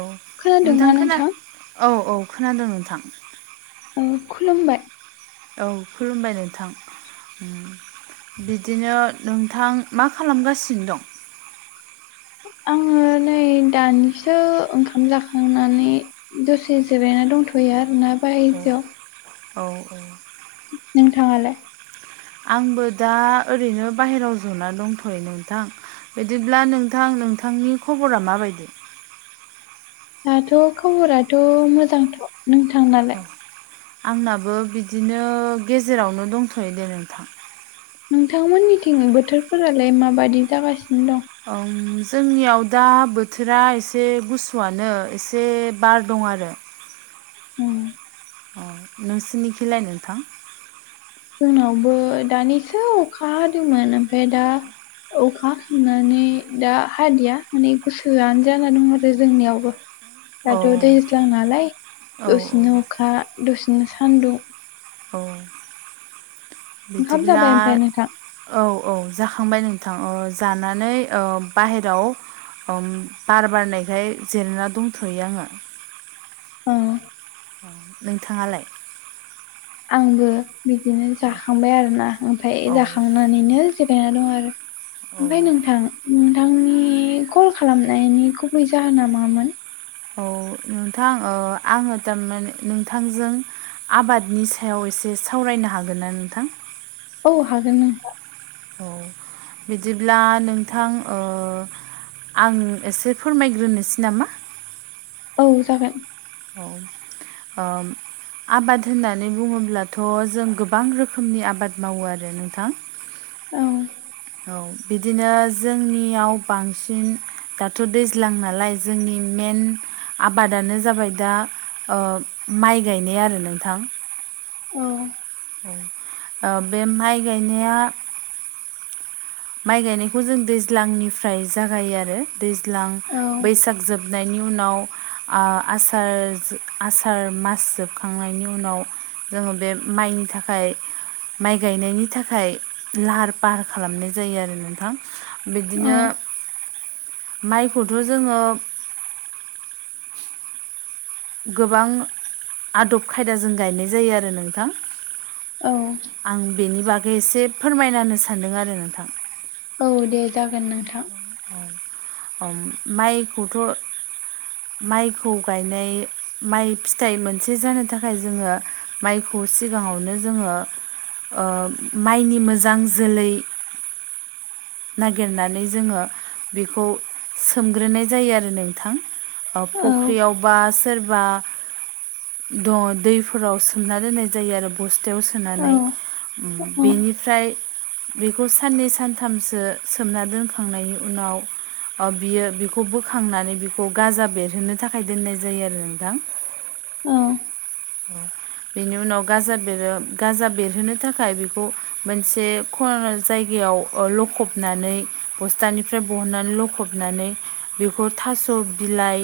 औ खोनादोंना नोंथां खोना नोंथां औ औ खोनादों नोंथां। ओ खुलुमबाय औ खुलुमबाय नोंथां उम बिदिनो नोंथां मा खालामगासिनो दं? आङो नै दानिसो ओंखाम जाखांनानै दसे जिरायना दंथ'यो आरो ना। औ औ औ नोंथाङालाय? आंबो दा ओरैनो बाहेराव जना दंथ'यो नोंथां। बिदिब्ला नोंथां नोंथांनि खबरा माबायदि? दाथ' खबराथ' मोजांथ' नोंथांनालाय? आंनाबो बिदिनो गेजेरावनो दंथ'यो दे नोंथां। नोंथांमोननिथिं बोथोरफोरालाय माबायदि जागासिनो दं? ओं जोंनियाव दा बोथोरा एसे गुसुआनो एसे बार दं आरो। उम। अ नोंसिनिखिलाय नोंथां? जोंनावबो दानिसो अखा हादोंमोन। ओमफाय दा अखा हाखांनानै दा हादिया माने गुसोआनो जाना दं आरो जोंनियावबो। [unintelligible] दाथ' दैज्लां नालाय औ दसेनो अखा दसेनो सान्दुं। औ ओंखाम बिदिब्ला जाबाय ओमफ्राय नोंथां औ औ जाखांबाय नोंथां। ओ जानानै अ बाहेराव अम बार बारनायखाय जिरायना दंथ'यो आङो। अ। औ नोंथाङालाय? आंबो बिदिनो जाखांबाय आरोना। ओमफाय औ जाखांनानैनो जिरायना दं आरो। औ ओमफाय नोंथां नोंथांनि कल खालामनायनि गुबै जाहोना मामोन? अ नोंथां ओ आङो दा माने नोंथांजों आबादनि सायाव एसे सावरायनो हागोनना नोंथां? औ हागोन नोंथां। औ बिदिब्ला नोंथां ओ आं एसे फोरमायग्रोनोसै नामा? औ जागोन। औ ओम। आबाद होननानै बुङोब्लाथ' जों गोबां रोखोमनि आबाद मावो आरो नोंथां। ओं। औ बिदिनो जोंनियाव बांसिन दाथ' दैज्लां नालाय जोंनि मेन आबादानो जाबाय दा ओ माइ गायनाय आरो नोंथां। औ। औ, ओ बे माइ गायनाया माइ गायनायखौ जों दैज्लांनिफ्राय जागायो आरो दैज्लां बैसाग जोब बनायनि उनाव आ आसार जो आसार मास जोबखांनायनि उनाव जोङो बे माइनि थाखाय माइ गायनायनि थाखाय लाहार फाहार खालामनाय जायो आरो नोंथां। औ बिदिनो माइखौथ' जोङो गोबां आदब खायदाजों गायनाय जायो आरो नोंथां। औ। आं बेनि बागै एसे फोरमायना होनो सानदों आरो नोंथां। औ दे जागोन नोंथां। औ अम माइखौथ' माइखौ गायनाय माइ फिथाइ मोनसे जानो थाखाय जोङो माइखौ सिगाङावनो जोङो ओ माइनि मोजां जोलै नागेरनानै जोङो बिखौ सोमग्रोनाय जायो आरो नोंथां। ओ औ फख्रियावबा सोर बा द दैफोराव सोमना दोननाय जायो आरो बस्थायाव औ सोनानै। उम बेनिफ्राय बेखौ साननै सानथामसो सोमना दोनखांनायनि उनाव ओ बियो बिखौ बोखांनानै बिखौ गाजा बेरहोनो थाखाय दोननाय जायो आरो नोंथां। औ। औ, बेनि उनाव गाजा बेरो गाजा बेरहोनो थाखाय बेखौ मोनसे खनाना जायगायाव लखबनानै बस्थानिफ्राय बहननानै लखबनानै बे बेखौ थास' बिलाइ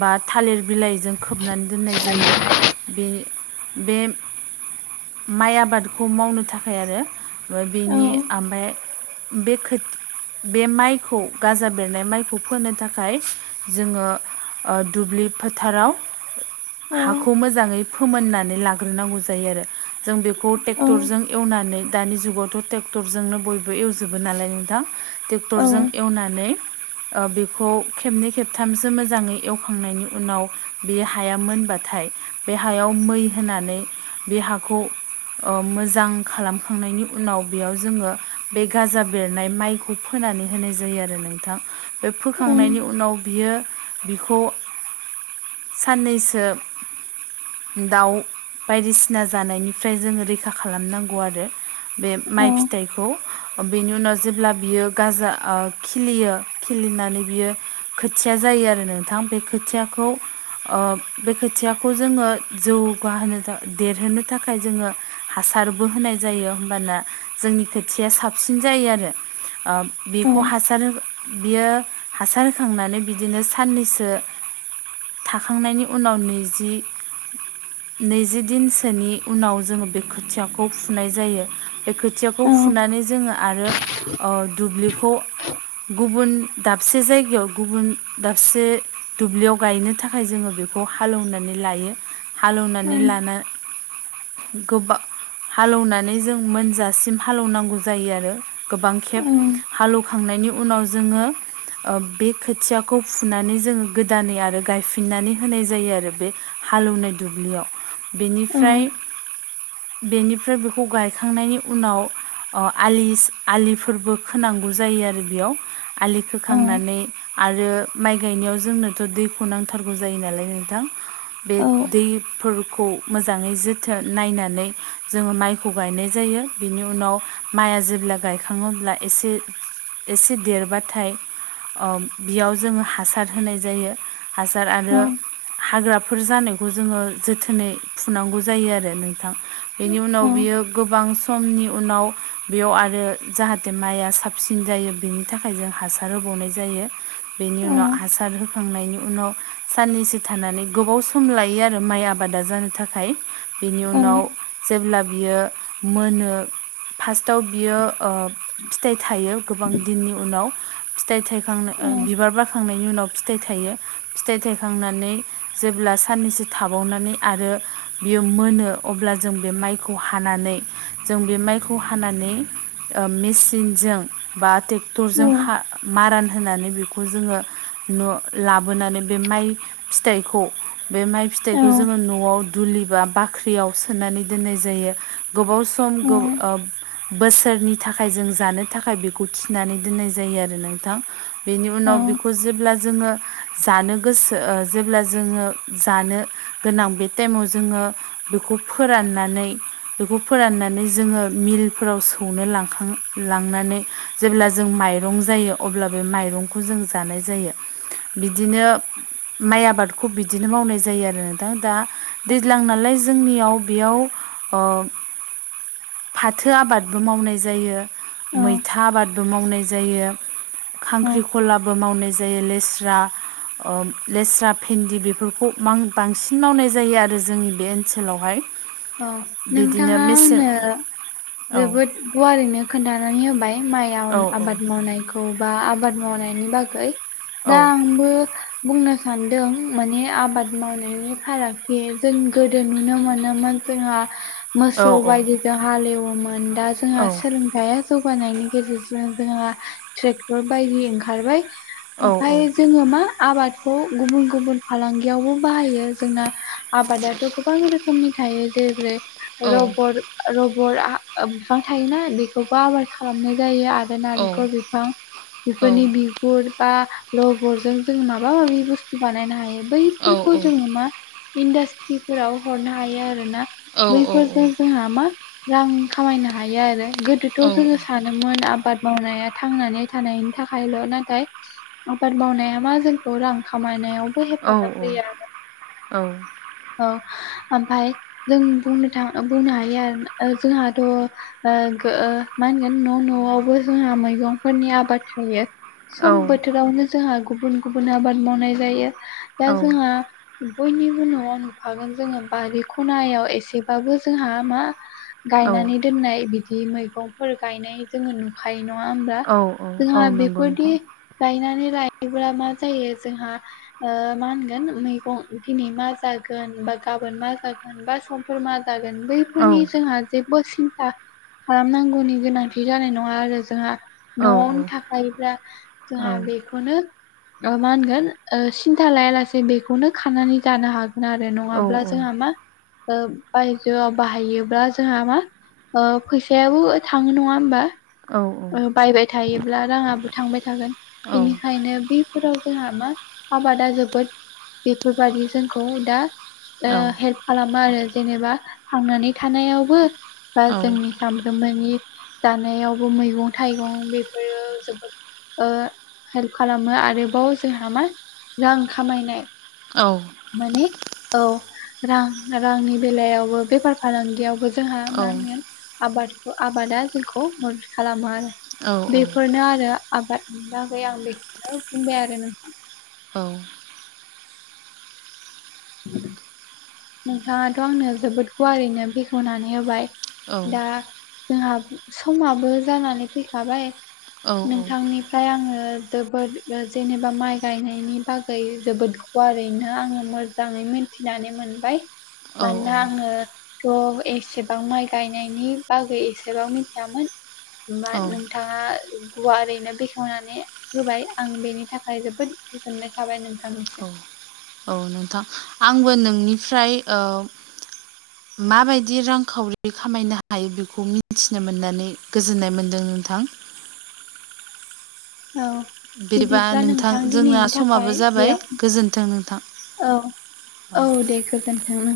बा थालिर बिलाइजों खोबनानै दोननाय जायो बे बे माइ आबादखौ मावनो थाखाय आरो औ बेनि ओमफाय बे खो - बे माइखौ गाजा बेरनाय माइखौ फोनो थाखाय जोङो दुब्लि फोथाराव औ [inaudible] हाखौ मोजाङै फोमोननानै लाग्रोनांगौ जायो आरो जों बेखौ औ टेक्टरजों एवनानै दानि जुगावथ' टेक्टरजोंनो बयबो एवजोबो नालाय नोंथां औ टेक्टरजों एवनानै बेखौ खेबनै खेबथामसो मोजाङै एवखांनायनि उनाव बे हाया मोनबाथाय बे हायाव मै होनानै बे हाखौ मोजां खालामखांनायनि उनाव बेयाव जोङो बे गाजा बेरनाय माइखौ फोनानै होनाय जायो आरो नोंथां बे औ फोखांनायनि उनाव बियो बिखौ साननैसो दाउ बायदिसिना जानायनिफ्राय जोङो रैखा खालामनांगौ आरो बे माइ फिथाइखौ बेनि उनाव जेब्ला बियो गाजा खिलियो खिलिनानै बियो खोथिया जायो आरो नोंथां बे खोथियाखौ ओ बे खोथियाखौ जोङो जौगाहोनो थाखाय देरहोनो थाखाय जोङो हासारबो होनाय जायो होमबाना जोंनि खोथिया साबसिन जायो आरो बेखौ हासार बियो हासार होखांनानै बिदिनो साननैसो थाखांनायनि उनाव नैजि नैजि दिनसोनि उनाव जोङो बे खोथियाखौ फुनाय जायो बे खोथियाखौ फुनानै जोङो आरो ओ दुब्लिखौ गुबुन दाबसे जायगायाव गुबुन दाबसे दुब्लियाव गायनो था‌ खाय जोङो बेखौ हालेौवनानै लायो हालेवनानै लाना गोबां हालेवनानै जों मोनजासिम हालेवनांगौ जायो आरो गोबां खेब हालौव खांनायनि उनाव जोङो बे खोथियाखौ फुनानै जोङो गोदानै आरो गाय फिननानै होनाय जायो आरो बे हालौनाय दुब्लियाव बेनिफ्राय बेनिफ्राय बेखौ गायखांनायनि उनाव अ आलि आलिफोरबो खोनांगौ जायो आरो बेयाव आलि खोखांनानै आरो माइ गायनायाव जोंनोथ' दैखौ नांथार जायो नालाय नोंथां बे दैफोर खौ मोजाङै जोथोन नायनानै जोङो माइखौ गायनाय जायो बेनि उनाव माइआ जेब्ला गायखाङोब्ला एसे एसे देरबाथाय ओ बेयाव जोङो हासार होनाय जायो सार आरो हाग्राफोर जानाय खौ जोङो जोथोनै फुनांगौ जायो आरो नोंथां बेनि औ उनाव औ बियो गोबां समनि उनाव बेयाव आरो जाहाथे माइआ साबसिन जायो बेनि थाखाय थाखाय जों हासार होबावनाय जायो बेनि औ उनाव हासार होखांनायनि उनाव साननैसो थानानै गोबाव सम लायो आरो माइ आबादा जानो थाखाय बेनि औ उनाव जेब्ला बियो मोनो फार्स्टआव बियो ओ फिथाइ थायो गोबां दिननि उनाव फिथाइ थायखांनो बिबार बाखांनाय नि उनाव फिथाइ थायो फिथाइ थायखांनानै जेब्ला साननैसो थाबावनानै आरो बियो मोनो अब्ला जों बे माइखौ हानानै जों बे माइखौ हानानै ओ मेसिनजों बा टे औ थरजों हा मारान होनानै बखौ जोङो ल ला लाबोनानै बे माइ फिथाइखौ बे माइ औ फिथाइखौ जोङो न'आव दुलि बा बाख्रियाव सोनानै दोननाय जायो गोबाव सम औ आ- बोसोरनि थाखाय जों जानो थाखाय बेखौ थिनानै दोननाय जायो आरो नोंथां। बेनि उनाव बेखौ औ जेब्ला जोङो। जानो गोसो जेब्ला जोङो जानो गोनां बे टाइमाव जोङो बेखौ फोराननानै बेखौ फोराननानै जोङो मिलफोराव सौनो लांखाङो। लांनानै जेब्ला जों माइरं जायो अब्ला बे माइरंखौ जों जानाय जायो। बिदिनो माइ आबादखौ बिदिनो मावनाय जायो आरो नोंथां दा दैज्लां नालाय जोंनियाव बेयाव अ फाथो आबादबो मावनाय जायो। मैथा आबादबो मावनाय जायो खांख्रिखलाबो मावनाय जायो लेस्रा स्रा ओ- लेस्रा फि भिन्दि बेफोरखौ बांसिन मावनाय जायो आरो जोंनि बे ओनसोलावहाय। औ नोंथाङा आंनो जोबोद औ गुवारैनो खोन्थानानै होबाय। माइ आबाद मावनायखौ बा आबाद मावनायनि बागै। दा आंबो बुंनो सानदों माने आबाद मावनायनि फारागथि जों गोदो नुनो मोनोमोन जोंहा मोसौ बायदिजों हालेवोमोन दा जोंहा सों फिाया जौगानायनि गेजेरजों जोंहा ट्रेक्टर बायदि ओंखारबाय। ओमफाय जोङो मा आबादखौ गुबुन गुबुन फालांगियावबो बाहायो। जोंना आबादाथ' गोबां रोखोमनि थायो जेरैै रबर रबर बिफां थायोना बेखौबो आबाद खालामनाय जायो आरो नारेंखल बिफां बेफोरनि बिगुर बा लगरजों जों माबा माबि बुस्थु बानायनो हायो। बैफोरखौ जोङो मा इन्डास्ट्रिफोराव हरनो हायो आरोना बैफोरजों जोंहा मा रां खामायनो हायो आरो गोदोथ' जोङो सानो मोन आबाद मावनाया थांनानै थानायनि थाखायल' नाथाय आबाद मावनाया मा जोंखौ रां खामायनायावबो हेफाजाब होयो आरो। औ ओमफ्राय जों बुंनो थाङो बुंनो हायो आरो जोंहाथ' ओ मा होनगोन न' न'आवबो जोंहा मैगंफोरनि आबाद थायो। सम बोथोरावनो जोंहा गुबुन गुबुन आबाद मावनाय जायो, दा जोंहा बयनिबो न'आव नुखागोन जोङो बारि खनायाव एसेबाबो जोंहा मा औ गायनानै दोननाय बिदि मैगंफोर गायनाय जोङो नुखायो नङा होमब्ला औ औ जोंहा नंगौ बेफोरदि नोंथां गायनानै लायोब्ला मा जायो? जोंहा ओ मा होनगोन मैगं दिनै मा जागोन? बा गाबोन मा जागोन? बा समफोर मा जागोन? औ बैफोरनि जोंहा जेबो सिन्था खालामनांगौनि गोनांथि जानाय नङा आरो जोंहा। औ न'आवनो थाखायोब्ला औ जोंहा बे बेखौनो मा होनगोन? ओ सिन्था लाया लासे बेखौनो खानानै जानो हागोन। आरो औ नङाब्ला जोंहा मा? ओ बायजोआव बाहायोब्ला जोंहा मा? ओ फैसायाबो थाङो नङा होमबा? औ बायबाय थायोब्ला राङाबो थांबाय थागोन। औ बिनिखायनो बे फोराव जोंहा मा आबादा जोबोद बेफोरबायदि जोंखौ दा औ ओ हेल्प खालामो आरो जेनेबा थांनानै थानायावबो बा जोंनि सानफ्रोमबोनि जानायावबो मैगं थाइगं बेफोरो जोबोद ओ हेल्प खालामो आरोबाव जोंहा मा? रां खामायनाय औ। माने औ रां रांनि बेलायावबो बेफार फालांगियावबो जोंहा मा होनगोन आबादखौ आबादा जोंखौ मदद खालामो आरो। बेफोरनो आरो आबादनि बागै आं बेखौनो बुंबाय आरो नोंथां। औ नोंथाङाथ' आंनो जोबोद गुवारैनो बेखेवनानै होबाय दा जोंहा समाबो जानानै फैखाबाय नोंथांनि फ्राय आङो जोबोद जेनेबा माइ गायनायनि बागै जोबोद गुावारैनो आङो मोजाङै मिथिनानै मोनबाय मानोना आङो थ' एसेबां माइ गायनायनि बागै एसेबां मिथियामोन औ [unintelligible] नोंथाङा गुवारैनो बेखेवनानै होबाय आं बेनि थाखाय जोबोद गोजोननाय थाबाय औ नोंथांनिसिम। औ नोंथां आंबो नोंनिफ्राय ओ माबायदि रांखावरि खामायनो हायो बेखौ मिथिनो मोननानै गोजोननाय मोनदों नोंथां औ बिदिबा बिदिब्ला नोंथां जोंना दिनैनि समाबो थाखाय जाबाय गोजोन्थों नोंथां बेयावनो औ औ दे गोजोन्थों।